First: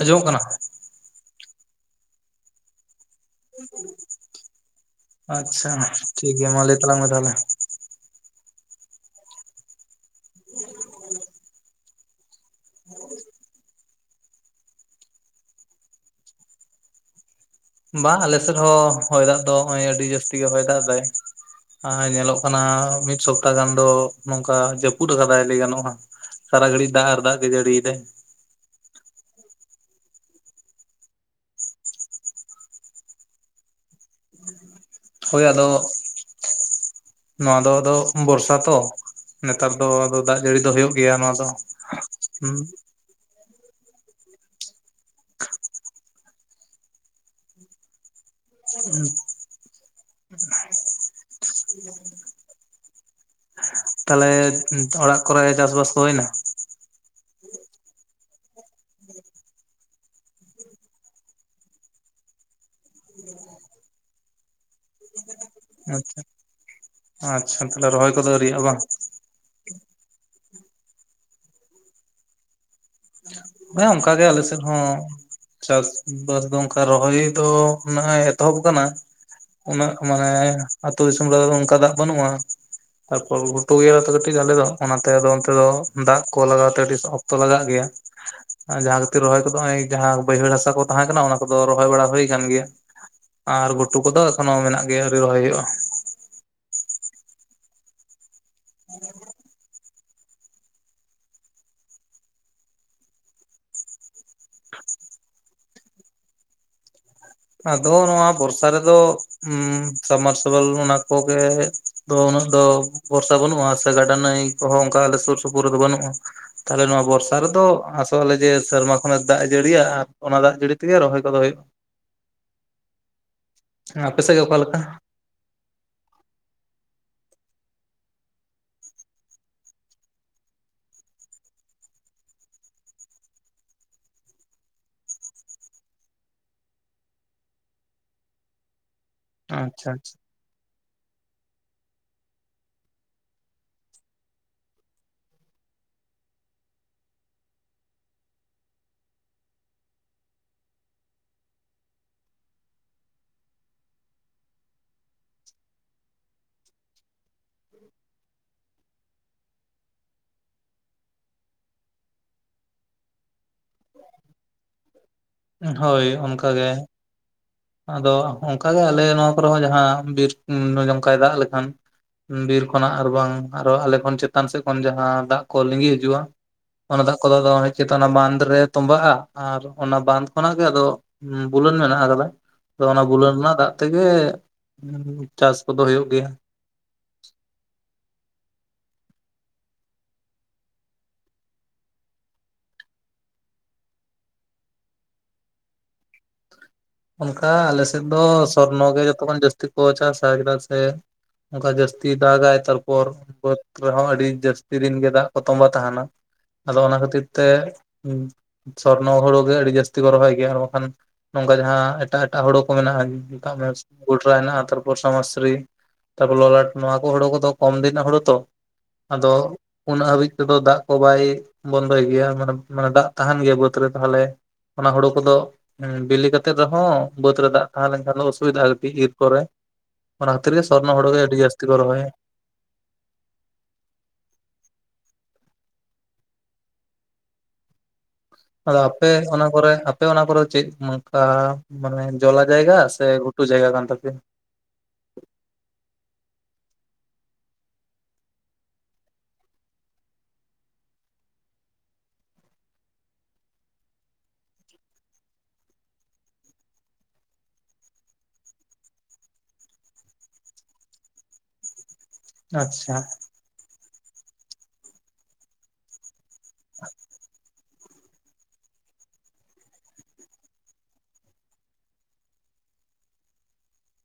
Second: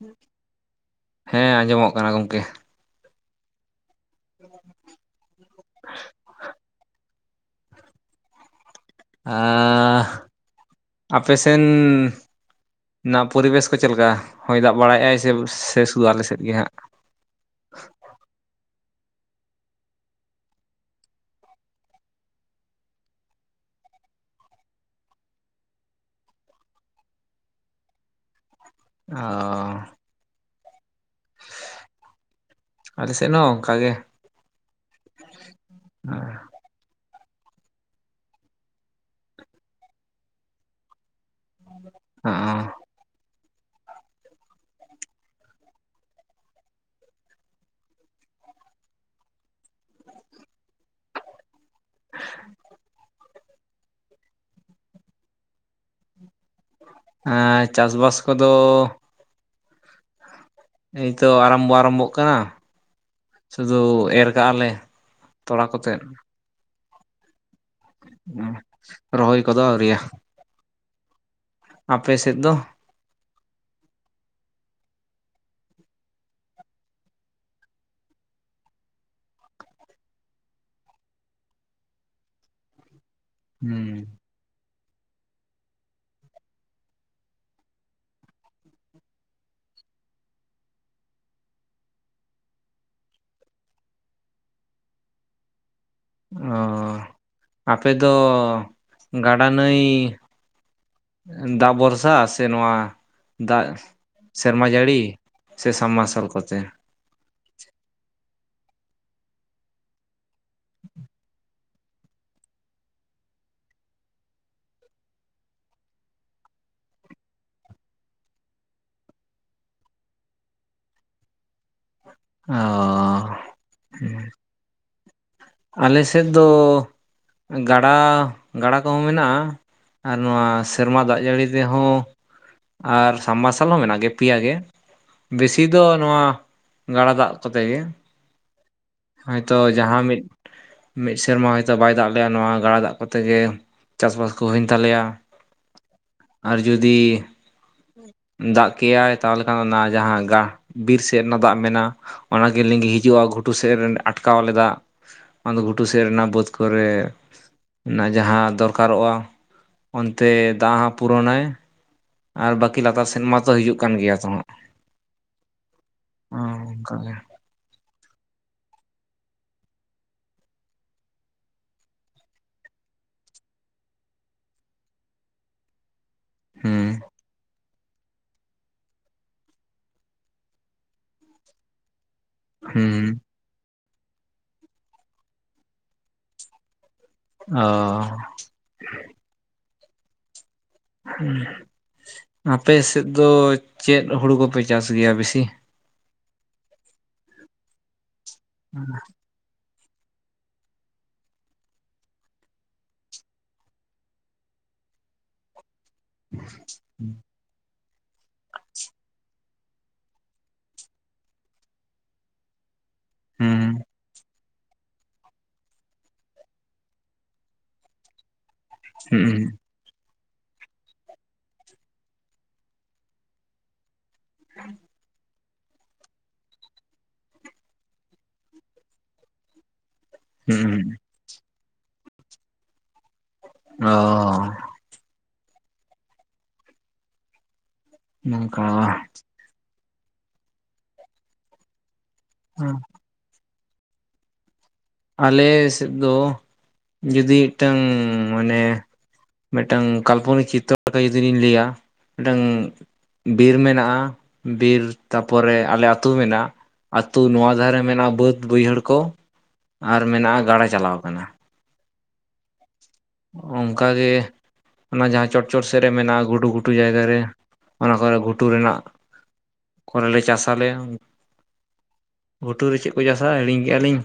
ᱟᱸᱡᱚᱢᱚᱜ ᱠᱟᱱᱟ ᱦᱮᱸ ᱟᱸᱡᱚᱢᱚᱜ ᱠᱟᱱᱟ ᱜᱚᱝᱠᱮ ᱟᱪᱪᱷᱟ ᱴᱷᱤᱠᱜᱮᱭᱟ ᱢᱟ ᱞᱟᱹᱭ ᱛᱟᱞᱟᱝ ᱢᱮ ᱛᱟᱦᱞᱮ ᱟᱸ ᱟᱯᱮᱥᱮᱱ ᱚᱱᱟ ᱯᱚᱨᱤᱵᱮᱥ ᱠᱚ ᱪᱮᱫ ᱞᱮᱠᱟ ᱦᱚᱭ ᱫᱟᱜ ᱵᱟᱲᱟᱭᱮᱫᱟᱭ ᱥᱮ ᱥᱮᱥ ᱜᱼᱟ ᱟᱞᱮᱥᱮᱫ ᱜᱮ ᱦᱟᱸᱜ ᱵᱟᱝ ᱟᱞᱮ ᱥᱮᱫ ᱦᱚᱸ ᱦᱚᱭ ᱫᱟᱜ ᱫᱚ ᱱᱚᱜᱼᱚᱭ ᱟᱹᱰᱤ ᱡᱟᱹᱥᱛᱤ ᱜᱮ ᱦᱚᱭ ᱫᱟᱜ ᱮᱫᱟᱭ ᱟᱨ ᱧᱮᱞᱚᱜ ᱠᱟᱱᱟ ᱢᱤᱫ ᱥᱚᱯᱛᱟ ᱜᱟᱱ ᱫᱚ ᱱᱚᱝᱠᱟ ᱡᱟᱹᱯᱩᱫ ᱟᱠᱟᱫᱟᱭ ᱞᱟᱹᱭ ᱜᱟᱱᱚᱜᱼᱟ ᱥᱟᱨᱟ ᱜᱟᱹᱲᱤ ᱫᱟᱜ ᱟᱨ ᱫᱟᱜ ᱜᱮ ᱡᱟᱰᱤᱭ ᱫᱟᱭ ᱚ [inaudible] ᱟᱞᱮ ᱥᱮᱱ ᱦᱚᱸ ᱚᱱᱠᱟᱜᱤ ᱦᱳᱭ ᱟᱫᱚ ᱱᱚᱶᱟ ᱫᱚ ᱟᱫᱚ ᱵᱚᱨᱥᱟ ᱛᱚ ᱱᱮᱛᱟᱨ ᱫᱚ ᱟᱫᱚ ᱫᱟᱜ ᱡᱟᱹᱲᱤ ᱫᱚ ᱦᱩᱭᱩᱜ ᱜᱮᱭᱟ ᱱᱚᱣᱟ ᱫᱚ᱾ ᱦᱚᱸᱜᱼᱚ ᱦᱩᱸ, ᱛᱟᱦᱚᱞᱮ ᱚᱲᱟᱜ ᱠᱚᱨᱮ ᱪᱟᱥ ᱵᱟᱥ ᱠᱚ ᱦᱩᱭᱱᱟ? ᱮᱸᱻ ᱪᱟᱥ ᱵᱟᱥ ᱠᱚᱫᱚ ᱮᱭ ᱛᱚ ᱟᱨᱚᱢᱵᱚ ᱟᱨᱟᱢᱵᱚᱜ ᱠᱟᱱᱟ, ᱥᱩᱫᱷᱩ ᱮᱨ ᱠᱟᱜᱼᱟ ᱞᱮ᱾ ᱛᱚᱲᱟ ᱠᱚᱛᱮᱫ, ᱟᱪᱷᱟ ᱛᱟᱦᱚᱞᱮ ᱨᱚᱦᱚᱭ ᱠᱚᱫᱚ ᱟᱹᱣᱤᱭᱜᱼᱟ ᱵᱟᱝ? ᱨᱚᱦᱚᱭ ᱠᱚᱫᱚ ᱟ. ᱣᱨᱤᱭᱟ᱾ ᱟᱯᱮ ᱥᱮᱫ ᱫᱚ? ᱦᱮᱸ ᱚᱱᱠᱟ ᱜᱮ ᱟᱞᱮ ᱥᱮᱫ ᱦᱚᱸ, ᱪᱟᱥ ᱵᱟᱥ ᱫᱚ ᱚᱱᱠᱟ ᱨᱚᱦᱚᱭ ᱫᱚ ᱱᱟᱦᱟᱜ ᱮᱛᱚᱦᱚᱵ ᱟᱠᱟᱱᱟ, ᱩᱱᱟᱹᱜ ᱢᱟᱱᱮ ᱟᱹᱛᱩ ᱫᱤᱥᱚᱢ ᱨᱮ ᱚᱱᱠᱟ ᱫᱟᱜ ᱵᱟᱹᱱᱩᱜᱼᱟ᱾ ᱛᱟᱨ ᱯᱚᱨ ᱜᱷᱩᱴᱩ ᱜᱤᱭᱟ ᱞᱮᱛᱚ ᱠᱟᱹᱴᱤᱡ, ᱠᱟᱹᱴᱤᱡ ᱟᱞᱮ ᱫᱚ ᱚᱱᱟᱛᱮ ᱚᱱᱛᱮ ᱫᱚ ᱫᱟᱜ ᱠᱚ ᱞᱟᱜᱟᱣ ᱛᱮ ᱟᱹᱰᱤ ᱚᱠᱛᱚ ᱞᱟᱜᱟᱜ ᱜᱮᱭᱟ, ᱡᱟᱦᱟᱸ ᱠᱷᱟᱹᱛᱤᱨ ᱨᱚᱦᱚᱭ ᱠᱚᱫᱚ ᱱᱚᱜ-ᱚᱭ ᱡᱟᱦᱟᱸ ᱵᱟᱹᱭᱦᱟᱹᱲ ᱦᱟᱥᱟ ᱠᱚ ᱛᱟᱦᱮᱸ ᱠᱟᱱᱟ ᱚᱱᱟ ᱠᱚᱫᱚ ᱨᱚᱦᱚᱭ ᱵᱟᱲᱟ ᱦᱩᱭ ᱠᱟᱱ ᱜᱮᱭᱟ, ᱟᱨ ᱜᱷᱩᱴᱩ ᱠᱚᱫᱚ ᱮᱠᱷᱚᱱᱚ ᱢᱮᱱᱟᱜ ᱜᱮᱭᱟ ᱟᱹᱣᱨᱤ ᱨᱚᱦᱚᱭ ᱦᱩᱭᱩᱜᱼᱟ, ᱚᱸᱟᱯᱮ ᱫᱚ ᱜᱟᱰᱟ ᱱᱟᱹᱭ ᱫᱟᱜ ᱵᱷᱚᱨᱥᱟ ᱥᱮ ᱱᱚᱶᱟ ᱫᱟᱜ ᱥᱮᱨᱢᱟ ᱡᱟᱹᱲᱤ ᱥᱮ ᱥᱟᱵ ᱢᱟᱨᱥᱟᱞ ᱠᱚᱛᱮ? ᱟᱫᱚ ᱱᱚᱣᱟ ᱵᱚᱨᱥᱟ ᱨᱮᱫᱚ ᱩᱢᱻ ᱥᱟᱵᱢᱟᱨ ᱥᱤᱵᱮᱞ ᱚᱱᱟ ᱠᱚᱜᱮ, ᱫᱚ ᱩᱱᱟᱹᱜ ᱫᱚ ᱵᱚᱨᱥᱟ ᱵᱟᱹᱱᱩᱜᱼᱟ ᱥᱮ ᱜᱟᱰᱟ ᱱᱟᱹᱭ ᱠᱚᱦᱚᱸ ᱚᱱᱠᱟ ᱟᱞᱮ ᱥᱩᱨ ᱥᱩᱯᱩᱨ ᱨᱮᱫᱚ ᱵᱟᱹᱱᱩᱜᱼᱟ᱾ ᱛᱟᱦᱚᱞᱮ ᱱᱚᱶᱟ ᱵᱚᱨᱥᱟ ᱨᱮᱫᱚ ᱟᱥᱚᱜᱼᱟᱞᱮ ᱡᱮ ᱥᱮᱨᱢᱟ ᱠᱷᱚᱱᱟᱜ ᱫᱟᱜ ᱮ ᱡᱟᱹᱲᱤᱭᱟ ᱟᱨ ᱚᱱᱟ ᱫᱟᱜ ᱡᱟᱹᱲᱤ ᱛᱮᱜᱮ ᱨᱚᱦᱚᱭ ᱠᱚᱫᱚ ᱦᱩᱭᱩᱜᱼᱟ, ᱟᱸ ᱟᱯᱮ ᱥᱮᱫ ᱜᱮ ᱚᱠᱟ ᱞᱮᱠᱟ? ᱟᱞᱮ ᱥᱮᱫ ᱫᱚ ᱜᱟᱰᱟ ᱜᱟᱰᱟ ᱠᱚᱦᱚᱸ ᱢᱮᱱᱟᱜᱼᱟ᱾ ᱟᱨ ᱱᱚᱣᱟ ᱥᱮᱨᱢᱟ ᱫᱟᱜ ᱡᱟᱹᱲᱤ ᱛᱮᱦᱚᱸ ᱟᱨ ᱥᱟᱵ ᱢᱟᱨᱥᱟᱞ ᱦᱚᱸ ᱢᱮᱱᱟᱜ ᱜᱮᱭᱟ ᱯᱤᱭᱟ ᱜᱮ, ᱵᱮᱥᱤ ᱫᱚ ᱱᱚᱣᱟ ᱜᱟᱰᱟ ᱫᱟᱜ ᱠᱚᱛᱮ ᱜᱮ, ᱦᱳᱭ ᱛᱚ ᱟᱪᱪᱷᱟ ᱡᱟᱦᱟᱸ ᱢᱤᱫ ᱢᱤᱫ ᱥᱮᱨᱢᱟ ᱦᱚᱭ ᱛᱳ ᱵᱟᱭ ᱫᱟᱜ ᱞᱮᱜᱟ ᱱᱚᱣᱟ ᱜᱟᱰᱟ ᱫᱟᱜ ᱠᱚᱛᱮ ᱜᱮ ᱪᱟᱥ ᱵᱟᱥ ᱠᱚ ᱦᱩᱭᱮᱱ ᱛᱟᱞᱮᱭᱟ, ᱟᱨ ᱡᱩᱫᱤ, ᱫᱟᱜ ᱠᱮᱭᱟᱭ ᱛᱟᱦᱚᱞᱮ ᱠᱷᱟᱱ ᱱᱟᱣᱟ ᱡᱟᱦᱟᱸ ᱜᱟ ᱵᱤᱨ ᱥᱮᱫ ᱨᱮᱱᱟᱜ ᱫᱟᱜ ᱢᱮᱱᱟᱜᱼᱟ, ᱚᱱᱟ ᱜᱮ ᱞᱤᱸᱜᱤ ᱦᱤᱡᱩᱜᱼᱟ ᱜᱷᱩᱴᱩ ᱥᱮᱫᱨᱮᱞᱮ ᱟᱴᱠᱟᱣ ᱟᱞᱮ ᱫᱟᱜ, ᱟᱫᱚ ᱜᱷᱩᱴᱩ ᱥᱮᱫ ᱨᱮᱱᱟᱜ ᱵᱟᱹᱫᱽ ᱠᱚᱨᱮ, ᱚᱱᱟ ᱡᱟᱦᱟᱸ ᱫᱚᱨᱠᱟᱨᱚᱜᱼᱟ ᱚᱱᱛᱮ ᱫᱟᱜ ᱦᱚᱸ ᱯᱩᱨᱚ ᱱᱟᱭ, ᱟᱨ ᱵᱟᱹᱠᱤ ᱞᱟᱛᱟᱨ ᱥᱮᱱ ᱢᱟᱛᱚ ᱦᱤᱡᱩᱜ, ᱠᱟᱱ ᱜᱮᱭᱟ [unintelligible] ᱟᱪᱪᱷᱟ ᱦᱳᱭ ᱦᱚᱸ ᱚᱱᱠᱟᱜᱮ ᱚᱱᱠᱟ ᱜᱮ, ᱟᱫᱚ ᱚᱱᱠᱟ ᱜᱮ ᱟᱞᱮ ᱱᱚᱣᱟ ᱠᱚᱨᱮ ᱦᱚᱸ ᱡᱟᱦᱟᱸ ᱵᱤᱨ ᱡᱚᱱᱠᱟᱭ ᱫᱟᱜ ᱞᱮᱠᱷᱟᱱ, ᱵᱤᱨ ᱠᱷᱚᱱᱟᱜ ᱟᱨ ᱵᱟᱝ ᱟᱨ ᱦᱚᱸ ᱟᱞᱮ ᱠᱷᱚᱱ ᱪᱮᱛᱟᱱ ᱥᱮᱫ ᱠᱷᱚᱱ ᱡᱟᱦᱟᱸ ᱫᱟᱜ ᱠᱚ ᱞᱤᱸᱜᱤ ᱦᱤᱡᱩᱜᱼᱟ, ᱦᱩᱸ ᱚᱱᱟ ᱫᱟ ᱟᱠᱚ ᱫᱚ ᱟᱫᱚᱭ ᱪᱮᱛᱟᱱ ᱵᱟᱸᱫ ᱨᱮ ᱛᱚᱵᱟᱜᱼᱟ ᱟᱨ ᱚᱱᱟ ᱵᱟᱸᱫ ᱠᱷᱚᱱᱟᱜ ᱜᱮ ᱟᱫᱚ ᱵᱩᱞᱟᱹᱱ ᱢᱮᱱᱟᱜ ᱟᱠᱟᱫᱟ ᱟᱫᱚ ᱚᱱᱟ ᱦᱩᱸ ᱵᱩᱞᱟᱹᱱ ᱨᱮᱱᱟᱜ ᱫᱟᱜ ᱛᱮᱜᱮ ᱪᱟᱥ ᱠᱚᱫᱚ ᱦᱩᱭᱩᱜ ᱜᱮᱭᱟᱹ᱾ ᱚ [inaudible] ᱟᱯᱮ ᱥᱮᱫ ᱫᱚ ᱪᱮᱫ ᱦᱩᱲᱩ ᱠᱚᱯᱮ ᱪᱟᱥ ᱜᱮᱭᱟ ᱵᱮᱥᱤ? ᱚᱱᱠᱟ ᱟᱞᱮ ᱥᱮᱫ ᱫᱚ ᱥᱚᱨᱱᱚ ᱜᱮ ᱡᱚᱛᱚ ᱠᱷᱚᱱ ᱡᱟᱹᱥᱛᱤ ᱠᱚ ᱪᱟᱥᱟ᱾ ᱪᱮᱫᱟᱜ ᱥᱮ ᱚᱱᱠᱟ ᱡᱟᱹᱥᱛᱤ ᱫᱟᱜᱟᱭ ᱛᱟᱨᱯᱚᱨ ᱵᱟᱹᱫᱽ ᱨᱮᱦᱚᱸ ᱟᱹᱰᱤ ᱡᱟᱹᱥᱛᱤ ᱫᱤᱱ ᱜᱮ ᱫᱟᱜ ᱠᱚ ᱛᱚᱸᱵᱟ ᱛᱟᱦᱮᱱᱟ᱾ ᱟᱫᱚ ᱚᱱᱟ ᱠᱷᱟᱹᱛᱤᱨ ᱛᱮ ᱥᱚᱨᱱᱚ ᱦᱩᱲᱩ ᱜᱮ ᱟᱹᱰᱤ ᱡᱟᱹᱥᱛᱤ ᱠᱚ ᱨᱚᱦᱚᱭ ᱜᱮᱭᱟ᱾ ᱟᱨ ᱵᱟᱠᱷᱟᱱ ᱩᱱᱠᱩ ᱟᱜ ᱡᱟᱦᱟᱸ ᱮᱴᱟᱜ ᱮᱴᱟᱜ ᱦᱩᱲᱩ ᱠᱚ ᱢᱮᱱᱟᱜᱼᱟ, ᱦᱩᱸ [unintelligible] ᱯᱮᱚᱨᱟᱭ ᱦᱮᱱᱟᱜ-ᱟ ᱛᱟᱨᱯᱚᱨ ᱥᱚᱢᱟᱥᱤᱨᱤ ᱛᱟᱨᱯᱚᱨ ᱞᱚᱞᱟᱴ ᱱᱚᱣᱟ ᱠᱚ ᱦᱩᱲᱩ ᱠᱚᱫᱚ ᱠᱚᱢ ᱫᱤᱱ ᱨᱮᱱᱟᱜ ᱦᱩᱲᱩ ᱛᱚ, ᱟᱫᱚ ᱦᱩᱸ ᱩᱱᱟᱹᱜ ᱦᱟᱹᱵᱤᱡ ᱛᱮᱫᱚ ᱫᱟᱜ ᱠᱚ ᱵᱟᱭ ᱵᱚᱱᱫᱚᱭ ᱜᱮᱭᱟ ᱢᱟᱱᱮ ᱢᱟᱱᱮ ᱫᱟᱜ ᱛᱟᱦᱮᱱ ᱜᱮᱭᱟ ᱵᱟ. ᱫᱽ ᱛᱟᱦᱚᱞᱮ ᱚᱱᱟ ᱦᱩᱲᱩ ᱠᱚᱫᱚ ᱵᱤᱞᱤ ᱠᱟᱛᱮᱫ, ᱮᱱᱛᱮ ᱨᱮᱦᱚᱸ ᱵᱟᱹᱫᱽ ᱨᱮ ᱫᱟᱜ ᱛᱟᱦᱮᱸ ᱞᱮᱱ ᱠᱷᱟᱱ ᱫᱚ ᱚᱥᱩᱵᱤᱫᱟᱜᱼᱟ ᱠᱟᱹᱴᱤᱡ ᱤᱨ ᱠᱚᱨᱮ, ᱚᱱᱟ ᱠᱷᱟᱛᱤᱨ ᱜᱮ ᱦᱩᱸ ᱥᱚᱨᱱᱚ ᱦᱳᱲᱳ ᱜᱮ ᱟᱹᱰᱤ ᱡᱟᱥᱛᱤ ᱠᱚ ᱨᱚᱦᱚᱭᱟ ᱚ ᱱᱚᱝᱠᱟ ᱟᱫᱚ ᱟᱯᱮ ᱚᱱᱟ ᱠᱚᱨᱮ ᱟᱯ ᱟᱯᱮ ᱚᱱᱟ ᱠᱚᱨᱮ ᱪᱮᱫ ᱚᱱᱠᱟ ᱢᱟᱱᱮ ᱡᱚᱞᱟ ᱡᱟᱭᱜᱟ ᱥᱮ ᱜᱷᱩᱴᱩ ᱡᱟᱭᱜᱟ ᱠᱟᱱ ᱛᱟᱯᱮᱭᱟ ᱟᱞᱮ ᱥᱮᱫ ᱫᱚ ᱡᱩᱫᱤ ᱢᱤᱫᱴᱟᱝ ᱢᱟᱱᱮ ᱢᱤᱫ ᱴᱟᱝ ᱠᱟᱞᱯᱚᱱᱤᱠ ᱪᱤᱛᱚᱨ ᱞᱮᱠᱟ ᱡᱩᱫᱤ ᱞᱤᱧ ᱞᱟᱹᱭᱟ᱾ ᱢᱤᱫ ᱴᱟᱝ ᱵᱤᱨ ᱢᱮᱱᱟᱜᱼᱟ ᱵᱤᱨ ᱛᱟ ᱯᱚᱨᱮ ᱟᱞᱮ ᱟᱹᱛᱩ ᱢᱮᱱᱟᱜᱼᱟ ᱟᱹᱛᱩ ᱱᱚᱣᱟ ᱫᱷᱟᱨᱮ ᱢᱮᱱᱟᱜᱼᱟ ᱵᱟᱹᱫ ᱵᱟᱹᱭᱦᱟᱹᱲ ᱠᱚ᱾ ᱟᱨ ᱢᱮᱱᱟᱜᱼᱟ ᱜᱟᱲᱟ ᱪᱟᱞᱟᱣ ᱟᱠᱟᱱᱟ ᱟᱪᱪᱷᱟ ᱚᱱᱠᱟᱜᱮ ᱚᱱᱟ ᱡᱟᱦᱟᱸ ᱪᱚᱴ ᱪᱚᱴ ᱥᱮᱫ ᱨᱮ ᱢᱮᱱᱟᱜᱼᱟ ᱜᱷᱩᱴᱩ ᱜᱷᱩᱴᱩ ᱡᱟᱭᱜᱟ ᱨᱮ ᱚᱱᱟ ᱠᱚᱨᱮ ᱜᱷᱩᱴᱩ ᱨᱮᱱᱟᱜ ᱠᱚᱨᱮᱞᱮ ᱪᱟᱥᱟ ᱞᱮ ᱜᱷᱩᱴᱩᱨ ᱨᱮ ᱪᱮᱫ ᱠᱚ ᱪᱟᱥᱟ ᱦᱤᱲᱤᱧ ᱠᱮᱜᱼᱟ ᱞᱤᱧ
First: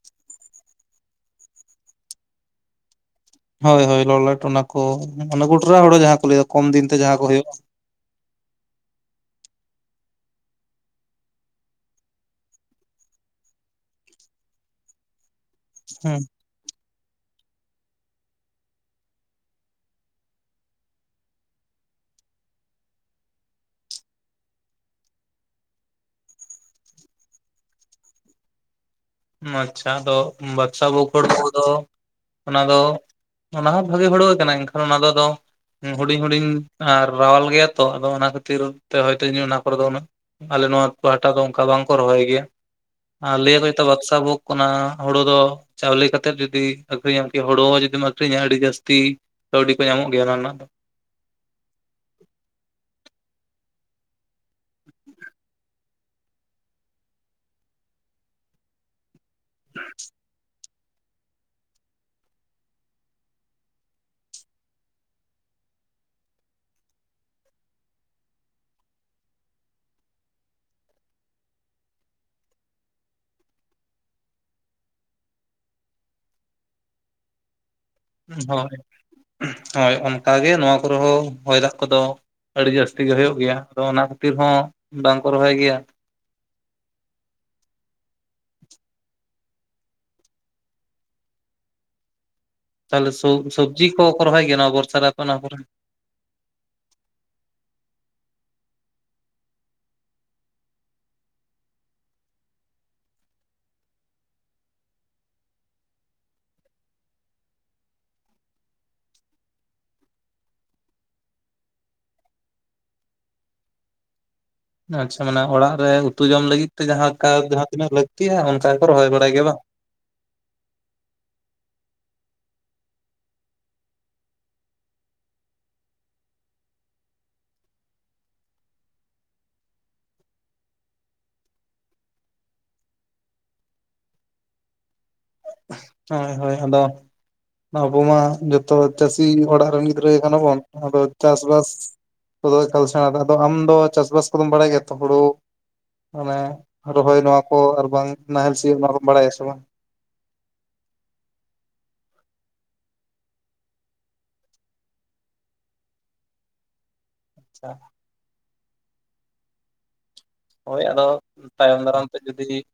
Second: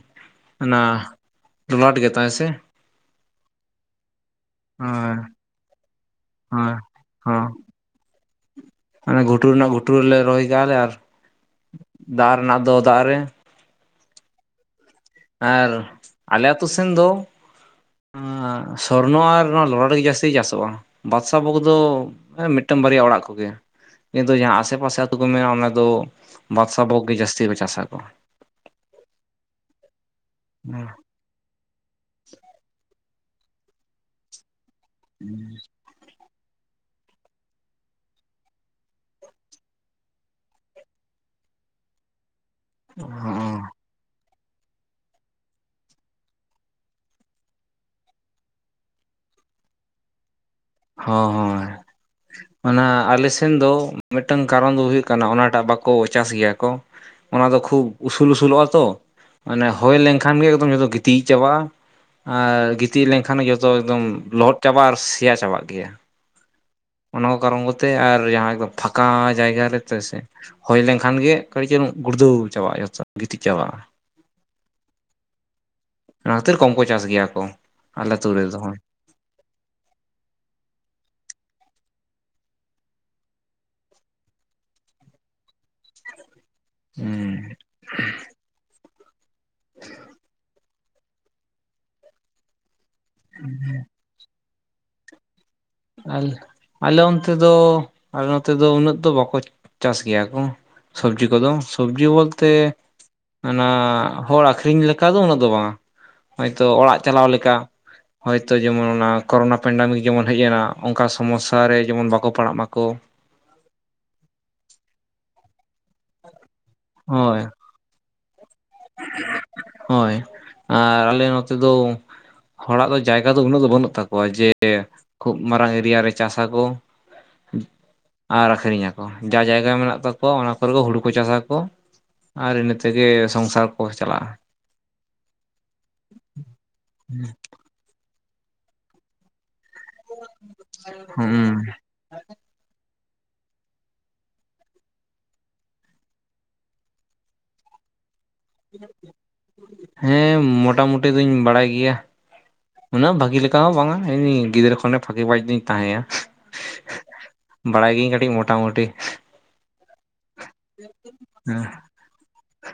ᱚᱱᱟ ᱛᱚ ᱱᱚᱶᱟ ᱴᱤᱠ ᱠᱟᱛᱷᱟ ᱦᱮᱥᱮ ᱾ ᱦᱳᱭ ᱦᱳᱭ ᱞᱚᱞᱟᱴ ᱚᱱᱟ ᱠᱚ ᱦᱳᱭ ᱢᱟᱱᱮ ᱜᱚᱴᱨᱟ ᱦᱳᱲᱳ ᱡᱟᱦᱟᱸ ᱠᱚ ᱞᱟᱹᱭᱫᱟ ᱠᱚᱢ ᱦᱳᱭ ᱫᱤᱱ ᱛᱮ ᱡᱟᱦᱟᱸ ᱠᱚ ᱦᱩᱭᱩᱜᱼᱟ᱾ ᱚᱱᱮ ᱜᱷᱩᱴᱩ ᱨᱮᱱᱟᱜ ᱜᱷᱩᱴᱩ ᱨᱮᱞᱮ ᱨᱚᱦᱚᱭ ᱠᱟᱜᱼᱟᱞᱮ ᱟᱨ ᱫᱟᱜ ᱨᱮᱱᱟᱜ ᱫᱚ ᱫᱟᱜ ᱨᱮ ᱟᱨ ᱦᱮᱸ ᱟᱞᱮ ᱟᱛᱳ ᱥᱮᱱ ᱫᱚ ᱥᱚᱨᱱᱚ ᱟᱨ ᱱᱚᱣᱟ ᱞᱚᱞᱟᱴ ᱜᱮ ᱡᱟᱹᱥᱛᱤ ᱡᱟᱥᱚᱜᱼᱟ᱾ ᱵᱟᱫᱥᱟ ᱵᱷᱳᱜᱽ ᱫᱚ ᱢᱤᱫᱴᱟᱝ ᱵᱟᱨᱭᱟ ᱚᱲᱟᱜ ᱠᱚᱜᱮ ᱠᱤᱱᱛᱩ ᱡᱟᱦᱟᱸ ᱟᱥᱮ ᱯᱟᱥᱮ ᱟᱹᱛᱩ ᱠᱚ ᱢᱮᱱᱟᱜ-ᱟ ᱚᱱᱟ ᱫᱚ ᱵᱟᱫᱥᱟ ᱵᱷᱳᱜᱽ ᱜᱮ ᱡᱟᱹᱥᱛᱤ ᱠᱚ ᱪᱟᱥᱟ [unintelligible] ᱢᱟᱪᱷᱟ ᱫᱚ ᱵᱟᱫᱥᱟ ᱵᱷᱳᱜᱽ ᱦᱚᱲᱳ ᱠᱚᱫᱚ ᱚᱱᱟ ᱫᱚ ᱚᱱᱟ ᱦᱚᱸ ᱵᱷᱟᱜᱮ ᱦᱚᱲᱳ ᱠᱟᱱᱟ ᱮᱱᱠᱷ ᱚᱱᱟ ᱫᱚ ᱦᱩᱰᱤᱧ ᱦᱩᱰᱤᱧ ᱟᱨ ᱨᱟᱣᱟᱞ ᱜᱮᱭᱟ ᱛᱚ ᱟᱫᱚ ᱚᱱᱟ ᱠᱷᱟᱹᱛᱤᱨ ᱛᱮᱦᱚᱸ ᱦᱳᱭᱛᱚ ᱤᱧ ᱦᱚᱸ ᱚᱱᱟ ᱠᱚᱨᱮ ᱫᱚ ᱩᱱᱟᱹᱜ ᱟᱞᱮ ᱱᱚᱣᱟ ᱯᱟᱦᱴᱟ ᱫᱚ ᱚᱱᱠᱟ ᱵᱟᱝ ᱠᱚ ᱨᱚᱦᱚᱭ ᱜᱮᱭᱟ ᱟᱨ ᱞᱟᱹᱭ ᱟᱠᱚ ᱵᱟᱠᱥᱟ ᱵᱷᱳᱜᱽ ᱠᱟᱱᱟ ᱦᱳᱲᱳ ᱫᱚ ᱪᱟᱣᱞᱮ ᱠᱟᱛᱮᱫ ᱡᱩᱫᱤ ᱟᱹᱠᱷᱨᱤ ᱧᱟᱢ ᱠᱤ ᱦᱳᱲᱳ ᱦᱚᱸ ᱡᱩᱫᱤᱢ ᱟᱹᱠᱷᱨᱤᱧᱟ ᱟᱹᱰᱤ ᱡᱟᱹᱥᱛᱤ᱾ ᱠᱟᱹᱣᱰᱤ ᱠᱚ ᱧᱟᱢᱚᱜ ᱜᱮᱭᱟ ᱚᱱᱟ ᱨᱮᱱᱟᱜ ᱦᱚ ᱦᱮᱸ, ᱚᱱᱟ ᱟᱞᱮ ᱥᱮᱱ ᱫᱚ ᱢᱤᱫᱴᱟᱝ ᱠᱟᱨᱚᱱ ᱫᱚ ᱦᱩᱭᱩᱜ ᱠᱟᱱᱟ ᱚᱱᱟ ᱴᱟᱜ ᱵᱟᱠᱚ ᱠᱚ ᱪᱟᱥ ᱜᱮᱭᱟ ᱠᱚ ᱚᱱᱟ ᱫᱚ ᱠᱷᱩᱵ ᱩᱥᱩᱞ ᱩᱥᱩᱞ ᱞᱚᱜᱼᱟ ᱛᱚ ᱢᱟᱱᱮ ᱦᱳᱭ ᱞᱮᱱᱠᱷᱟᱱ ᱜᱮ ᱮᱠᱫᱚᱢ ᱡᱷᱚᱛᱚ ᱜᱤᱛᱤᱡ ᱜᱤᱛᱤᱡ ᱪᱟᱵᱟᱜ᱾ ᱟᱨ ᱜᱤᱛᱤᱡ ᱞᱮᱱ ᱠᱷᱟᱱ ᱡᱚᱛᱚ ᱮᱠᱫᱚᱢ ᱞᱚᱦᱚᱫ ᱪᱟᱵᱟᱜᱼᱟ ᱟᱨ ᱥᱮᱭᱟ ᱪᱟᱵᱟᱜ ᱜᱮᱭᱟ ᱚᱱᱟ ᱠᱚ ᱠᱟᱨᱚᱱ ᱠᱚᱛᱮ ᱟᱨ ᱡᱟᱦᱟᱭ ᱠᱚ ᱯᱷᱟᱸᱠᱟ ᱡᱟᱭᱜᱟ ᱨᱮ ᱛᱚ ᱥᱮ ᱦᱩᱭ ᱞᱮᱱ ᱠᱷᱟᱱ ᱜᱮ ᱠᱟᱹᱴᱤᱡ ᱪᱩᱞᱩᱝ ᱜᱩᱲᱫᱩ ᱪᱟᱵᱟᱜᱼᱟ ᱡᱚᱛᱚ ᱜᱤᱛᱤᱡ ᱪᱟᱵᱟᱜᱼᱟ᱾ ᱚᱱᱟ ᱠᱷᱟᱹᱛᱤᱨ ᱠᱚᱢ ᱠᱚ ᱪᱟᱥ ᱜᱮᱭᱟ ᱠᱚ ᱟᱞᱮ ᱟᱹᱛᱩ ᱨᱮᱫᱚ ᱦᱚᱸ᱾ ᱦᱚᱭ ᱦᱚᱭ ᱚᱱᱠᱟᱜ ᱜᱮ ᱱᱚᱣᱟ ᱠᱚᱨᱮ ᱦᱚᱸ ᱦᱚᱭ ᱫᱟᱜ ᱠᱚᱫᱚ ᱟᱹᱰᱤ ᱡᱟᱹᱥᱛᱤ ᱜᱮ ᱦᱩᱭᱩᱜ ᱜᱮᱭᱟ ᱟᱫᱚ ᱚᱱᱟ ᱠᱷᱟᱹᱛᱤᱨ ᱦᱚᱸ ᱵᱟᱝ ᱠᱚ ᱨᱚᱦᱚᱭ ᱜᱮᱭᱟ ᱦᱮᱸ ᱛᱟᱦᱚᱞᱮ ᱥᱚᱵ ᱥᱚᱵᱽᱡᱤ ᱠᱚ ᱠᱚ ᱨᱚᱦᱚᱭ ᱜᱮ ᱵᱚᱨᱥᱟ ᱨᱮ ᱟᱯᱮ ᱚᱱᱟ ᱠᱚᱨᱮ? ᱟᱞᱮ ᱚᱱᱛᱮ ᱫᱚ ᱟᱞᱮ ᱱᱚᱛᱮ ᱫᱚ ᱩᱱᱟᱹᱜ ᱫᱚ ᱵᱟᱠᱚ ᱪᱟᱥ ᱜᱮᱭᱟ ᱠᱚ ᱥᱚᱵᱽᱡᱤ ᱠᱚᱫᱚ, ᱥᱚᱵᱽᱡᱤ ᱵᱚᱞ ᱛᱮ ᱚᱱᱟ ᱦᱚᱲ ᱟᱠᱷᱨᱤᱧ ᱞᱮᱠᱟ ᱫᱚ ᱩᱱᱟᱹᱜ ᱫᱚ ᱵᱟᱝ ᱦᱚᱭᱛᱚ ᱚᱲᱟᱜ ᱪᱟᱞᱟᱣ ᱞᱮᱠᱟ ᱦᱚᱭᱛᱚ ᱚᱲᱟᱜ ᱪᱟᱞᱟᱣ ᱞᱮᱠᱟ, ᱦᱚᱭ ᱛᱚᱡᱮᱢᱚᱱ ᱚᱱᱟ ᱠᱳᱨᱳᱱᱟ ᱯᱮᱱᱰᱟᱢᱤᱠ ᱡᱮᱢᱚᱱ ᱦᱮᱡ ᱮᱱᱟ᱾ ᱚᱱᱠᱟ ᱥᱚᱢᱚᱥᱥᱟ ᱨᱮ ᱡᱮᱢᱚᱱ ᱵᱟᱠᱚ ᱯᱟᱲᱟᱜ ᱢᱟᱠᱚ ᱟᱪᱷᱟ ᱢᱟᱱᱮ ᱚᱲᱟᱜ ᱨᱮ ᱩᱛᱩ ᱡᱚᱢ ᱞᱟᱹᱜᱤᱫ ᱛᱮ ᱡᱟᱦᱟᱸ ᱠᱟ ᱦᱳᱭ ᱡᱟᱦᱟᱸ ᱛᱤᱱᱟᱹᱜ ᱞᱟᱹᱠᱛᱤᱜ-ᱟ ᱚᱱᱠᱟ ᱜᱮᱠᱚ ᱨᱚᱦᱚᱭ ᱵᱟᱲᱟᱭ ᱜᱮᱭᱟ ᱵᱟᱝ ᱦᱳᱭ ᱟᱨ ᱟᱞᱮ ᱱᱚᱛᱮ ᱫᱚ ᱦᱚᱲᱟᱜ ᱫᱚ ᱡᱟᱭᱜᱟ ᱫᱚ ᱩᱱᱟᱹᱜ ᱫᱚ ᱵᱟᱹᱱᱩᱜ ᱛᱟᱠᱚᱣᱟ ᱡᱮ ᱠᱷᱩᱵ ᱢᱟᱨᱟᱝ ᱮᱨᱤᱭᱟ ᱨᱮ ᱪᱟᱥᱟ ᱠᱚ ᱟᱨ ᱟᱠᱷᱨᱤᱧ ᱟᱠᱚ ᱡᱟ ᱡᱟᱭᱜᱟ ᱢᱮᱱᱟᱜ ᱛᱟᱠᱚᱣᱟ ᱚᱱᱟ ᱠᱚᱨᱮ ᱜᱮ ᱦᱩᱲᱩ ᱠᱚ ᱪᱟᱥᱟᱠᱚ᱾ ᱟᱨ ᱤᱱᱟᱹ ᱛᱮᱜᱮ ᱥᱚᱝᱥᱟᱨ ᱠᱚ ᱪᱟᱞᱟᱜᱼᱟ᱾ ᱦᱳᱭ ᱦᱳᱭ ᱟᱫᱚ ᱟᱵᱚ ᱢᱟ ᱡᱚᱛᱚ ᱪᱟᱹᱥᱤ ᱚᱲᱟᱜ ᱨᱮᱱ ᱜᱤ ᱫᱨᱟᱹ ᱠᱟᱱᱟ ᱵᱚᱱ ᱟᱫᱚ ᱦᱩᱸ ᱪᱟᱥᱵᱟᱥ ᱠᱚᱫᱚ ᱮᱠᱟᱞ ᱥᱮᱲᱟ ᱠᱟᱜ ᱟᱫᱚ ᱟᱢ ᱫᱚ ᱪᱟᱥ ᱵᱟᱟᱥ ᱠᱚᱫᱚᱢ ᱵᱟᱲᱟᱭ ᱜᱮᱛᱚ ᱦᱳᱲᱳ ᱢᱟᱱᱮ ᱨᱚᱦᱚᱭ ᱱᱚᱣᱟ ᱠᱚ ᱟᱨ ᱵᱟᱝ ᱱᱟᱦᱮᱞ ᱥᱤᱭᱳᱜ ᱱᱚᱣᱟ ᱠᱚᱢ ᱵᱟᱲᱟᱭᱟ ᱥᱮ ᱵᱟᱝ? ᱦᱮᱸ ᱢᱚᱴᱟ ᱢᱩᱴᱤ ᱫᱚᱧ ᱵᱟᱲᱟᱭ ᱜᱮᱭᱟ᱾ ᱩᱱᱟᱹᱜ ᱵᱷᱟᱹᱜᱤ ᱞᱮᱠᱟ ᱦᱚᱸ ᱵᱟᱝᱟ ᱜᱤᱫᱽᱨᱟᱹ ᱠᱷᱚᱱ ᱵᱷᱟᱜᱤ ᱵᱟᱡ ᱫᱚᱧ ᱛᱟᱦᱮᱭᱟ᱾ ᱟᱪᱪᱷᱟ ᱵᱟᱲᱟᱭ ᱜᱤᱭᱟᱹᱧ ᱠᱟᱹᱴᱤᱡ ᱢᱳᱴᱟᱢᱩᱴᱤ᱾ ᱦᱳᱭ ᱟᱫᱚ, ᱛᱟᱭᱚᱢ ᱫᱟᱨᱟᱢ ᱛᱮ ᱡᱩᱫᱤ,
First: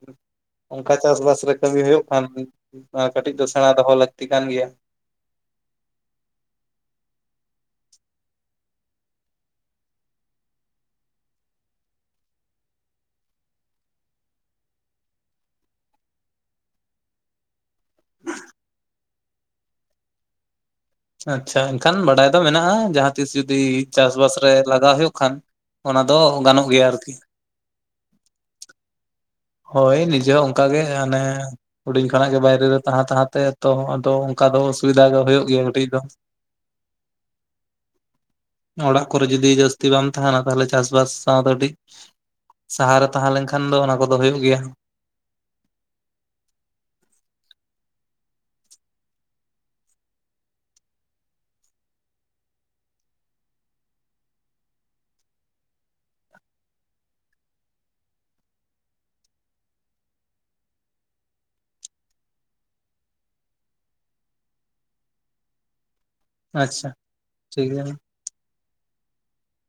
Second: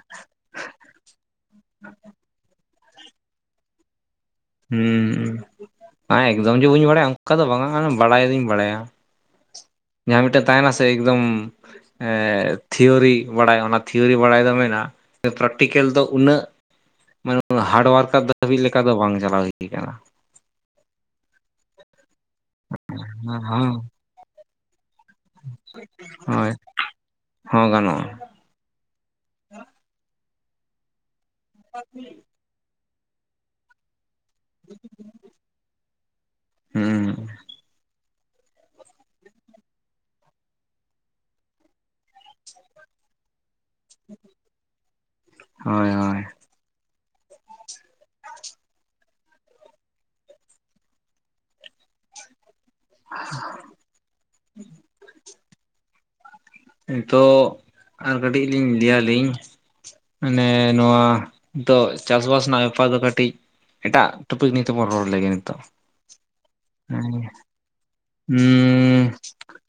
ᱚᱝᱠᱟ ᱪᱟᱥᱵᱟᱥ ᱨᱮ ᱠᱟᱹᱢᱤ ᱦᱳᱭᱳᱜ ᱠᱷᱟᱱ᱾ ᱠᱟᱹᱴᱤᱡ ᱫᱚ ᱥᱮᱬᱟ ᱫᱚᱦᱚ ᱞᱟᱹᱠᱛᱤ ᱠᱟᱱ ᱜᱮᱭᱟ᱾ ᱩ ᱟ ᱮᱠᱫᱚᱢ ᱡᱮ ᱵᱟᱹᱧ ᱵᱟᱲᱟᱭᱟ ᱚᱱᱠᱟ ᱫᱚ ᱵᱟᱝᱟ ᱵᱟᱲᱟᱭ ᱫᱩᱧ ᱵᱟᱲᱟᱭᱟ ᱾ ᱡᱟᱦᱟ ᱢᱤᱫᱴᱮᱱ ᱛᱟᱦᱮᱱᱟ ᱥᱮ ᱮᱠᱫᱚᱢ ᱮ ᱛᱷᱤᱭᱳᱨᱤ ᱵᱟᱲᱟᱭ ᱚᱱᱟ ᱛᱷᱤᱭᱳᱨᱤ ᱵᱟᱲᱟᱭ ᱫᱚ ᱢᱮᱱᱟᱜᱼᱟ᱾ ᱯᱨᱮᱠᱴᱤᱠᱮᱞ ᱫᱚ ᱩᱱᱟᱹᱜ ᱢᱟᱱᱮ ᱦᱟᱨᱰ ᱣᱟᱨᱠ ᱠᱟᱹᱵᱤ ᱞᱮᱠᱟ ᱫᱚ ᱵᱟᱝ ᱪᱟᱞᱟᱣ ᱦᱳᱭ ᱠᱟᱱᱟ ᱾ ᱟᱪᱪᱷᱟ ᱮᱱᱠᱷᱟᱱ ᱵᱟᱰᱟᱭ ᱫᱚ ᱢᱮᱱᱟᱜᱼᱟ ᱡᱟᱦᱟᱸ ᱛᱤᱥ ᱡᱩᱫᱤ ᱦᱚᱸ ᱪᱟᱥᱵᱟᱥ ᱨᱮ ᱞᱟᱜᱟᱣ ᱦᱳᱭᱳᱜ ᱠᱷᱟᱱ ᱚᱱᱟ ᱫᱚ ᱦᱳᱭ ᱜᱟᱱᱚᱜ ᱜᱮᱭᱟ ᱟᱨᱠᱤ ᱾ ᱦᱚᱸ ᱜᱟᱱᱚᱜᱼᱟ᱾ ᱦᱳᱭ ᱱᱤᱡᱮ ᱦᱚᱸ ᱚᱱᱠᱟ ᱜᱮ ᱦᱟᱱᱮ ᱦᱩᱰᱤᱧ ᱠᱷᱚᱱᱟᱜ ᱜᱮ ᱵᱟᱭᱨᱮ ᱨᱮ ᱛᱟᱦᱮᱸ ᱛᱟᱦᱮᱸ ᱛᱮ ᱛᱚ ᱟᱫᱚ ᱚᱠᱟ ᱫᱚ ᱚᱥᱩᱵᱤᱫᱷᱟ ᱫᱚ ᱦᱳᱭᱳᱜ ᱜᱮᱭᱟ ᱠᱟᱹᱴᱤᱡ ᱫᱚ ᱾ ᱦᱩᱸ ᱚᱲᱟᱜ ᱠᱚᱨᱮ ᱡᱩᱫᱤ ᱡᱟᱹᱥᱛᱤ ᱵᱟᱢ ᱛᱟᱦᱟᱱᱟ ᱛᱟᱦᱚᱞᱮ ᱪᱟᱥᱵᱟᱥ ᱥᱟᱶ ᱫᱚ ᱠᱟᱹᱴᱤᱡ ᱥᱟᱦᱟᱣ ᱨᱮ ᱛᱟᱦᱮᱸ ᱞᱮᱱᱠᱷᱟᱱ ᱫᱚ ᱚᱱᱟ ᱠᱚᱫᱚ ᱦᱳᱭᱳᱜ ᱜᱮᱭᱟ ᱾ ᱦᱚᱭ ᱦᱚᱭ ᱦᱤᱛᱚᱜ ᱟᱨ ᱠᱟᱹᱴᱤᱜ ᱞᱤᱧ ᱞᱟᱹᱭᱟᱞᱤᱧ ᱾ ᱢᱟᱱᱮ ᱱᱚᱣᱟ ᱛᱚᱜ ᱪᱟᱥᱵᱟᱥ ᱨᱮᱱᱟᱜ ᱟᱞᱯᱷᱟ ᱫᱚ ᱠᱟᱹᱴᱤᱡ ᱮᱴᱟᱜ ᱴᱚᱯᱤᱠ ᱱᱤᱭᱮᱛᱮᱵᱚᱱ ᱨᱚᱲ ᱞᱮᱜᱮ ᱱᱤᱛᱚᱜ᱾ ᱟᱪᱪᱷᱟ [unintelligible] ᱴᱷᱤᱠ ᱜᱮᱭᱟ ᱦᱩᱸ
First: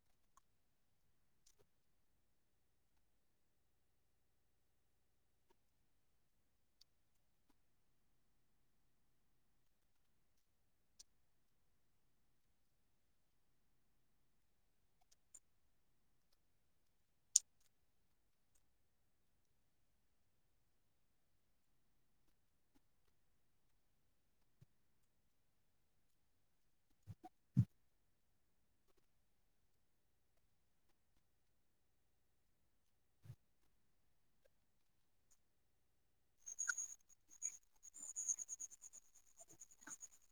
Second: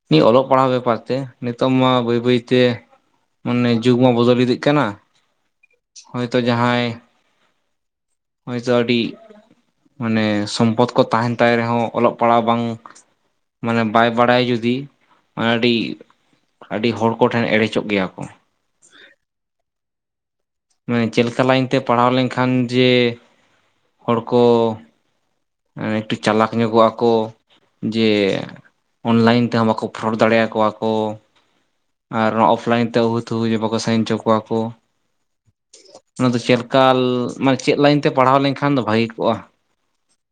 ᱱᱤᱭᱟᱹ ᱚᱞᱚᱜ ᱯᱟᱲᱦᱟᱣ ᱵᱮᱯᱟᱨ ᱛᱮ ᱱᱤᱛᱚᱜ ᱢᱟ ᱵᱟᱹᱭ ᱵᱟᱹᱭ ᱛᱮ ᱢᱟᱱᱮ ᱡᱩᱜᱽ ᱢᱟ ᱵᱚᱫᱚᱞ ᱤᱫᱤᱜ ᱠᱟᱱᱟ ᱦᱚᱭᱛᱚ ᱡᱟᱦᱟᱸᱭ ᱦᱚᱭᱛᱚ ᱟᱹᱰᱤ ᱢᱟᱱᱮ ᱥᱚᱢᱯᱚᱫ ᱠᱚ ᱛᱟᱦᱮᱱ ᱛᱟᱭ ᱨᱮᱦᱚᱸ ᱚᱞᱚᱜ ᱯᱟᱲᱦᱟ ᱵᱟᱝ ᱢᱟᱱᱮ ᱵᱟᱭ ᱵᱟᱲᱟᱭᱟ ᱡᱩᱫᱤ ᱟᱹᱰᱤ ᱟᱹᱰᱤ ᱦᱚᱲ ᱠᱚᱴᱷᱮᱱ ᱮᱲᱮ ᱪᱚᱜ ᱜᱮᱭᱟ ᱠᱚ᱾ ᱢᱟᱱᱮ ᱪᱮᱜ ᱞᱮᱠᱟ ᱞᱟᱭᱤᱱ ᱛᱮ ᱯᱟᱲᱦᱟᱣ ᱞᱮᱱᱠᱷᱟᱱ ᱡᱮ ᱦᱚᱲ ᱠᱚ ᱩ ᱮᱠᱴᱩ ᱪᱟᱞᱟᱠ ᱧᱚᱜᱚᱜ ᱟᱠᱚ ᱡᱮ ᱚᱱᱞᱟᱭᱤᱱ ᱛᱮᱦᱚᱸ ᱵᱟᱠᱚ ᱯᱷᱚᱨᱚᱴ ᱫᱟᱲᱮᱭᱟ ᱠᱚᱣᱟᱠᱚ ᱾ ᱟᱨ ᱱᱚᱣᱟ ᱚᱯᱷ ᱞᱟᱭᱤᱱ ᱛᱮ ᱦᱩᱭ ᱛᱩᱦᱩ ᱵᱟᱠᱚ ᱥᱟᱭᱤᱱ ᱪᱚ ᱠᱚᱣᱟ ᱠᱚ ᱾ ᱚᱱᱟ ᱫᱚ ᱪᱮᱫ ᱠᱟᱞ ᱢᱟᱱᱮ ᱪᱮᱫ ᱞᱟᱭᱤᱱ ᱛᱮ ᱯᱟᱲᱦᱟᱣ ᱞᱮᱱᱠᱷᱟᱱ ᱫᱚ ᱵᱷᱟᱜᱮ ᱠᱚᱜᱼᱟ᱾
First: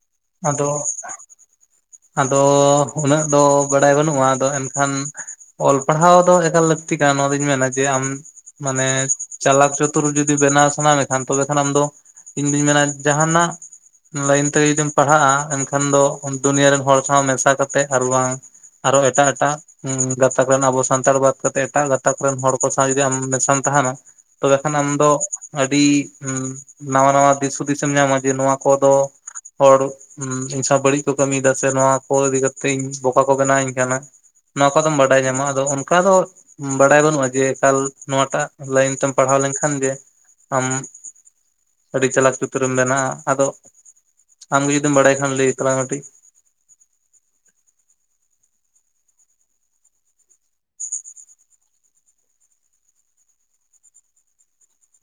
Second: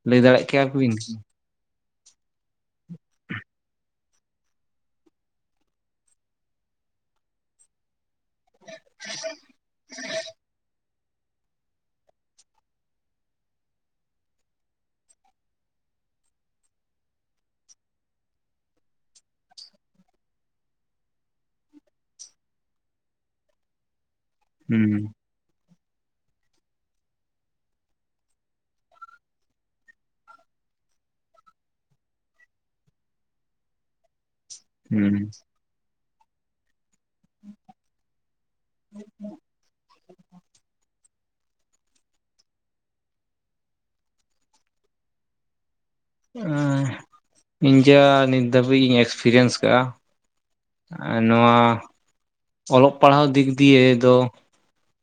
ᱞᱟᱹᱭ ᱫᱟᱲᱮᱭᱟᱜ ᱠᱮᱭᱟ ᱟᱫᱚ ᱵᱤᱱ ᱟᱫᱚ ᱩᱱᱟᱹᱜ ᱫᱚ ᱵᱟᱰᱟᱭ ᱵᱟᱹᱱᱩᱜᱼᱟ ᱟᱫᱚ ᱮᱱᱠᱷᱟᱱ ᱚᱞ ᱯᱟᱲᱦᱟᱣ ᱫᱚ ᱮᱠᱟᱞ ᱞᱟᱹᱠᱛᱤ ᱠᱟᱱᱟ ᱱᱚᱣᱟ ᱫᱚᱧ ᱢᱮᱱᱟ ᱡᱮ ᱟᱢ ᱢᱟᱱᱮ ᱪᱟᱞᱟᱠ ᱪᱳᱛ ᱛᱩᱨ ᱡᱩᱫᱤ ᱵᱮᱱᱟᱣ ᱥᱟᱱᱟ ᱢᱮᱠᱷᱟᱱ ᱛᱚᱵᱮ ᱠᱷᱟᱱ ᱟᱢᱫᱚ ᱤᱧ ᱫᱩᱧ ᱢᱮᱱᱟ ᱡᱟᱦᱟᱱᱟᱜ ᱞᱟᱭᱤᱱ ᱛᱮ ᱡᱩᱫᱤᱢ ᱯᱟᱲᱦᱟᱜᱼᱟ ᱮᱱᱠᱷᱟᱱ ᱫᱚ ᱫᱩᱱᱤᱭᱟᱹ ᱨᱮᱱ ᱦᱚᱲ ᱥᱟᱶ ᱢᱮᱥᱟ ᱠᱟᱛᱮᱫ ᱟᱨ ᱵᱟᱝ ᱟᱨᱚ ᱮᱴᱟᱜ ᱮᱴᱟᱜ ᱦᱩ ᱜᱟᱛᱟᱠ ᱨᱮᱱ ᱟᱵᱚ ᱥᱟᱱᱛᱟᱲ ᱵᱟᱫ ᱠᱟᱛᱮᱜ ᱮᱴᱟᱜ ᱜᱟᱛᱟᱠ ᱨᱮᱱ ᱦᱚᱲ ᱠᱚ ᱥᱟᱶ ᱡᱩᱫᱤ ᱟᱢ ᱢᱮᱥᱟᱢ ᱛᱟᱦᱮᱱᱟ᱾ ᱛᱚᱵᱮ ᱠᱷᱟᱱ ᱟᱢ ᱦᱩᱸ ᱫᱚ ᱟᱹᱰᱤ ᱱᱟᱣᱟ ᱱᱟᱣᱟ ᱫᱤᱥ ᱦᱩᱫᱤᱥ ᱮᱢ ᱧᱟᱢᱟ ᱡᱮ ᱱᱚᱣᱟ ᱠᱚᱫᱚ ᱦᱚᱲ ᱤᱧ ᱥᱟᱶ ᱵᱟᱹᱲᱤᱡ ᱠᱚ ᱠᱟᱹᱢᱤᱭᱮᱫᱟ ᱥᱮ ᱱᱚᱣᱟ ᱠᱚ ᱤᱫᱤ ᱠᱟᱛᱮᱜ ᱤᱧ ᱵᱚᱠᱟ ᱠᱚ ᱵᱮᱱᱟᱣ ᱤᱧ ᱠᱟᱱᱟ ᱱᱚᱣᱟ ᱠᱚᱫᱚᱢ ᱦᱩᱸ ᱵᱟᱰᱟᱭ ᱧᱟᱢᱟ ᱟᱫᱚ ᱚᱝᱠᱟ ᱫᱚ ᱵᱟᱰᱟᱭ ᱵᱟᱹᱱᱩᱜᱼᱟ ᱡᱮ ᱮᱠᱟᱞ ᱱᱚᱣᱟ ᱴᱟᱜ ᱞᱟᱭᱤᱱ ᱛᱮᱢ ᱯᱟᱲᱦᱟᱣ ᱞᱮᱝᱠᱷᱟᱱ ᱜᱮ ᱟᱢ, ᱟᱹᱰᱤ ᱪᱟᱞᱟᱠ ᱪᱩᱛᱟᱹᱨᱮᱢ ᱵᱮᱱᱟᱜᱼᱟ ᱟᱫᱚ ᱟᱢ ᱜᱮ ᱡᱩᱫᱤᱢ ᱵᱟᱲᱟᱭ ᱠᱷᱟᱱ ᱞᱟᱹᱭ ᱛᱟᱞᱟᱝ ᱢᱮ ᱠᱟᱹᱴᱤᱡ ᱤᱧ ᱡᱮ ᱱᱤᱛ ᱫᱷᱟᱹᱵᱤᱡ ᱤᱧ ᱮᱠᱥᱯᱮᱨᱤᱭᱮᱱᱥ ᱟᱠᱟᱜᱼᱟ ᱟᱨ ᱱᱚᱣᱟ ᱚᱞᱚᱜ ᱯᱟᱲᱦᱟᱣ ᱫᱤᱠ ᱫᱤᱭᱮ ᱫᱚ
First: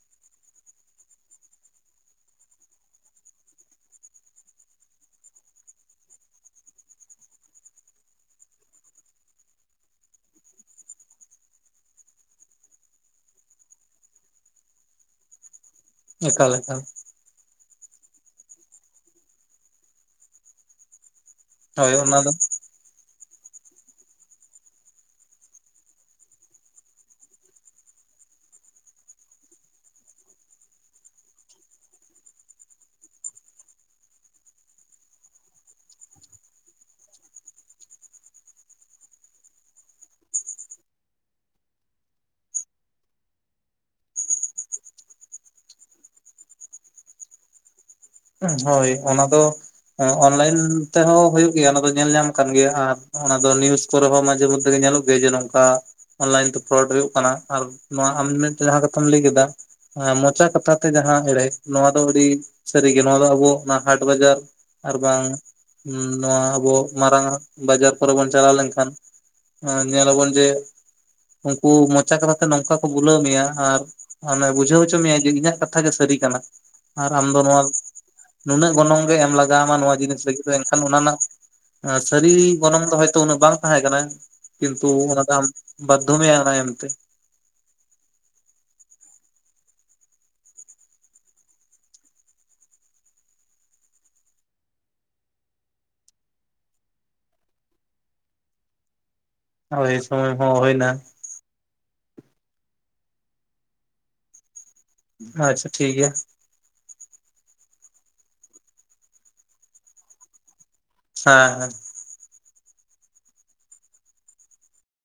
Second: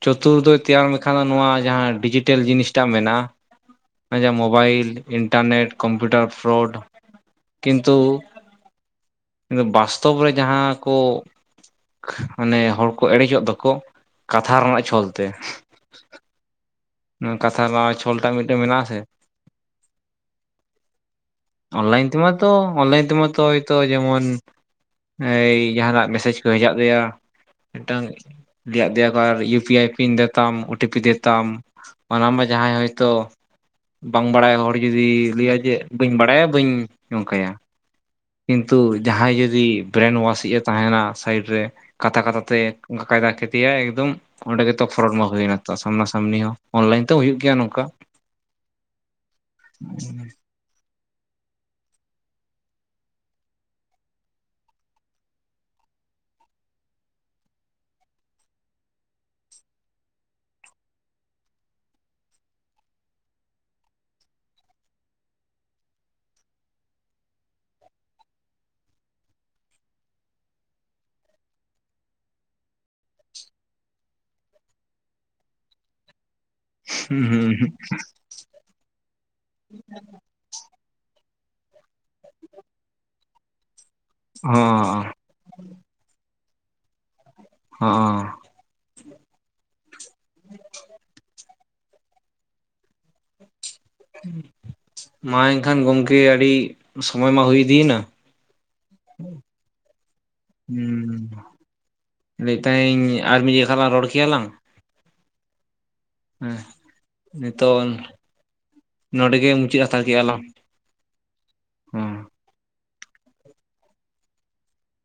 ᱪᱚᱛᱩᱨᱫᱚᱭ ᱛᱮᱭᱟᱨ ᱞᱮᱠᱷᱟᱱ ᱱᱚᱣᱟ ᱡᱟᱦᱟᱸ ᱰᱤᱡᱤᱴᱮᱞ ᱡᱤᱱᱤᱥᱴᱟᱜ ᱢᱮᱱᱟᱜᱼᱟ ᱢᱮᱱᱮ ᱢᱳᱵᱟᱭᱤᱞ ᱤᱱᱴᱟᱨᱱᱴ ᱠᱚᱢᱯᱩᱴᱟᱨ ᱯᱷᱚᱨᱚᱰ ᱠᱤᱱᱛᱩ ᱵᱟᱥᱛᱚᱵ ᱨᱮ ᱡᱟᱦᱟᱸ ᱠᱚ ᱢᱟᱱᱮ ᱦᱚᱲᱠᱚ ᱮᱲᱮᱡᱚᱜ ᱫᱚᱠᱚ ᱠᱟᱛᱷᱟ ᱨᱮᱱᱟᱜ ᱪᱷᱚᱞᱛᱮ ᱮᱠᱟᱞ ᱮᱠᱟᱞ ᱱᱚᱣᱟ ᱠᱟᱛᱷᱟ ᱱᱚᱜᱼᱚᱭ ᱪᱷᱚᱞᱴᱟᱜ ᱢᱤᱫᱴᱮᱱ ᱢᱮᱱᱟᱜᱼᱟ ᱥᱮ ᱦᱳᱭ ᱚᱱᱞᱟᱭᱤᱱ ᱚᱱᱟ ᱫᱚ ᱛᱮᱢᱟᱛᱚ ᱚᱱᱞᱟᱭᱤᱱ ᱛᱮᱢᱟᱛᱚ ᱦᱚᱛᱚ ᱡᱮᱢᱚᱱ ᱦᱮᱸ ᱡᱟᱦᱟᱱᱟᱜ ᱢᱮᱥᱮᱡᱽ ᱠᱚ ᱦᱮᱡᱟᱜ ᱜᱮᱭᱟ ᱢᱤᱫᱴᱟᱝ ᱞᱮᱭᱟᱜ ᱫᱮᱭᱟ ᱠᱚ ᱟᱨ ᱤᱭᱩ ᱯᱤ ᱟᱭᱤ ᱯᱤᱱ ᱫᱮᱛᱟᱢ ᱚ ᱴᱤ ᱯᱤ ᱫᱮᱛᱟᱢ ᱚᱱᱟᱢᱟ ᱡᱟᱦᱟᱸᱭ ᱦᱳᱭᱛᱚ ᱵᱟᱝ ᱵᱟᱲᱟᱭ ᱦᱚᱲ ᱡᱩᱫᱤ ᱞᱟᱹᱭᱟ ᱡᱮᱫ ᱵᱟᱹᱧ ᱵᱟᱲᱟᱭᱟ ᱵᱟᱹᱧ ᱱᱚᱝᱠᱟᱭᱟ ᱠᱤᱱᱛᱩ ᱡᱟᱦᱟᱸᱭ ᱡᱩᱫᱤ ᱵᱮᱨᱮᱱ ᱳᱣᱟᱥᱤᱡ ᱮ ᱛᱟᱦᱮᱸᱱᱟ ᱥᱟᱭᱤᱰ ᱨᱮ ᱠᱟᱛᱷᱟ ᱠᱟᱛᱷᱟ ᱛᱮ ᱠᱟᱭᱫᱟ ᱠᱮᱫᱮᱭᱟᱭ ᱮᱠᱫᱚᱢ ᱚᱸᱰᱮ ᱜᱮᱛᱚ ᱯᱷᱨᱚᱴ ᱢᱟ ᱦᱩᱭᱱᱟ ᱛᱚ ᱥᱟᱢᱱᱟ ᱥᱟᱢᱱᱤ ᱦᱚᱸ ᱚᱱᱞᱟᱭᱤᱱ ᱛᱮ ᱦᱩᱭᱩᱜ ᱜᱮᱭᱟ ᱱᱚᱝᱠᱟ ᱦᱳᱭ ᱚᱱᱟ ᱫᱚ ᱚᱱᱞᱟᱭᱤᱱ ᱛᱮᱦᱚᱸᱦᱳᱭᱳᱜ ᱜᱮᱭᱟ ᱚᱱᱟ ᱫᱚ ᱧᱮᱞ ᱧᱟᱢ ᱠᱟᱱ ᱜᱮᱭᱟ ᱟᱨ ᱚᱱᱟ ᱫᱚ ᱱᱤᱭᱩᱡ ᱠᱚᱨᱮ ᱦᱚᱸ ᱢᱟᱡᱷᱮ ᱢᱚᱫᱽᱫᱷᱮ ᱜᱮ ᱧᱮᱞᱚᱜ ᱜᱮᱭᱟ ᱡᱮ ᱱᱚᱝᱠᱟ ᱚᱱᱞᱟᱭᱤᱱ ᱛᱮ ᱯᱷᱚᱨᱚᱰ ᱦᱩᱭᱩᱜ ᱠᱟᱱᱟ ᱟᱨ ᱱᱚᱣᱟ ᱟᱢ ᱢᱤᱫᱴᱮᱱ ᱡᱟᱦᱟᱸ ᱠᱟᱛᱷᱟᱢ ᱞᱟᱹᱭ ᱠᱮᱫᱟ ᱦᱮᱸ ᱢᱚᱪᱟ ᱠᱟᱛᱷᱟᱛᱮ ᱡᱟᱦᱟᱸ ᱮᱲᱮ ᱱᱚᱣᱟ ᱫᱚ ᱟᱹᱰᱤ ᱥᱟᱹᱨᱤᱜᱮ ᱱᱚᱣᱟ ᱫᱚ ᱟᱵᱚ ᱚᱱᱟ ᱦᱟᱴ ᱵᱟᱡᱟᱨ ᱟᱨ ᱵᱟᱝ ᱱᱚᱣᱟ ᱟᱵᱚ ᱢᱟᱨᱟᱝ ᱵᱟᱡᱟᱨ ᱠᱚᱨᱮ ᱵᱚᱱ ᱪᱟᱞᱟᱣ ᱞᱮᱱᱠᱷᱟᱱ ᱧᱮᱞ ᱟᱵᱚᱱ ᱡᱮ ᱩᱱᱠᱩ ᱢᱚᱪᱟ ᱠᱟᱛᱷᱟᱛᱮ ᱱᱚᱝᱠᱟ ᱠᱚ ᱵᱩᱞᱟᱹᱣ ᱢᱮᱭᱟ ᱟᱨ ᱟᱢᱮ ᱵᱩᱡᱷᱟᱹᱣ ᱦᱚᱪᱚ ᱢᱮᱭᱟᱭ ᱡᱮ ᱤᱧᱟᱹᱜ ᱠᱟᱛᱷᱟ ᱜᱮ ᱥᱟᱹᱨᱤ ᱠᱟᱱᱟ ᱟᱨ ᱦᱩᱸ ᱟᱢ ᱫᱚ ᱦᱩᱸᱸ ᱱᱚᱣᱟ ᱱᱩᱱᱟᱹᱜ ᱜᱚᱱᱚᱝ ᱜᱮ ᱮᱢ ᱞᱟᱜᱟᱣᱟᱢᱟ ᱱᱚᱣᱟ ᱡᱤᱱᱤᱥ ᱨᱮᱜᱤ ᱮᱱᱠᱷᱟᱱ ᱚᱱᱟ ᱨᱮᱱᱟᱜ ᱥᱟᱹᱨᱤ ᱜᱚᱱᱚᱝ ᱫᱚ ᱦᱚᱭᱛᱚ ᱩᱱᱟᱹᱜ ᱵᱟᱝ ᱛᱟᱦᱮᱸ ᱠᱟᱱᱟ ᱠᱤᱱᱛᱩ ᱦᱚᱸ ᱚᱱᱟᱫᱚ ᱟᱢ ᱵᱟᱫᱷᱩ ᱢᱮᱭᱟᱭ ᱟᱱᱟ ᱮᱢᱛᱮ ᱦᱸᱻ ᱢᱟ ᱮᱱᱠᱷᱟᱱ ᱜᱚᱢᱠᱮ ᱟᱹᱰᱤ ᱥᱚᱢᱚᱭ ᱢᱟ ᱦᱩᱭᱤᱫᱤᱭᱮᱱᱟ ᱦᱩᱸ ᱦᱳᱭ ᱥᱚᱢᱚᱭ ᱦᱚᱸ ᱦᱩᱭᱱᱟ ᱦᱩᱸ ᱞᱟᱹᱭ ᱛᱟᱦᱮᱸ ᱤᱧ ᱟᱨ ᱢᱤᱫ ᱡᱮᱠᱷᱟ ᱞᱟᱝ ᱨᱚᱲ ᱠᱮᱭᱟᱞᱟᱝ ᱟᱪᱪᱷᱟ ᱴᱷᱤᱠ ᱜᱮᱭᱟ ᱦᱮᱸ ᱱᱤᱛᱚᱜ ᱱᱚᱰᱮᱜᱮ ᱢᱩᱪᱟᱹᱫ ᱦᱟᱛᱟᱲ ᱠᱮᱜ ᱞᱟᱝ ᱦᱮᱸ ᱦᱮᱸ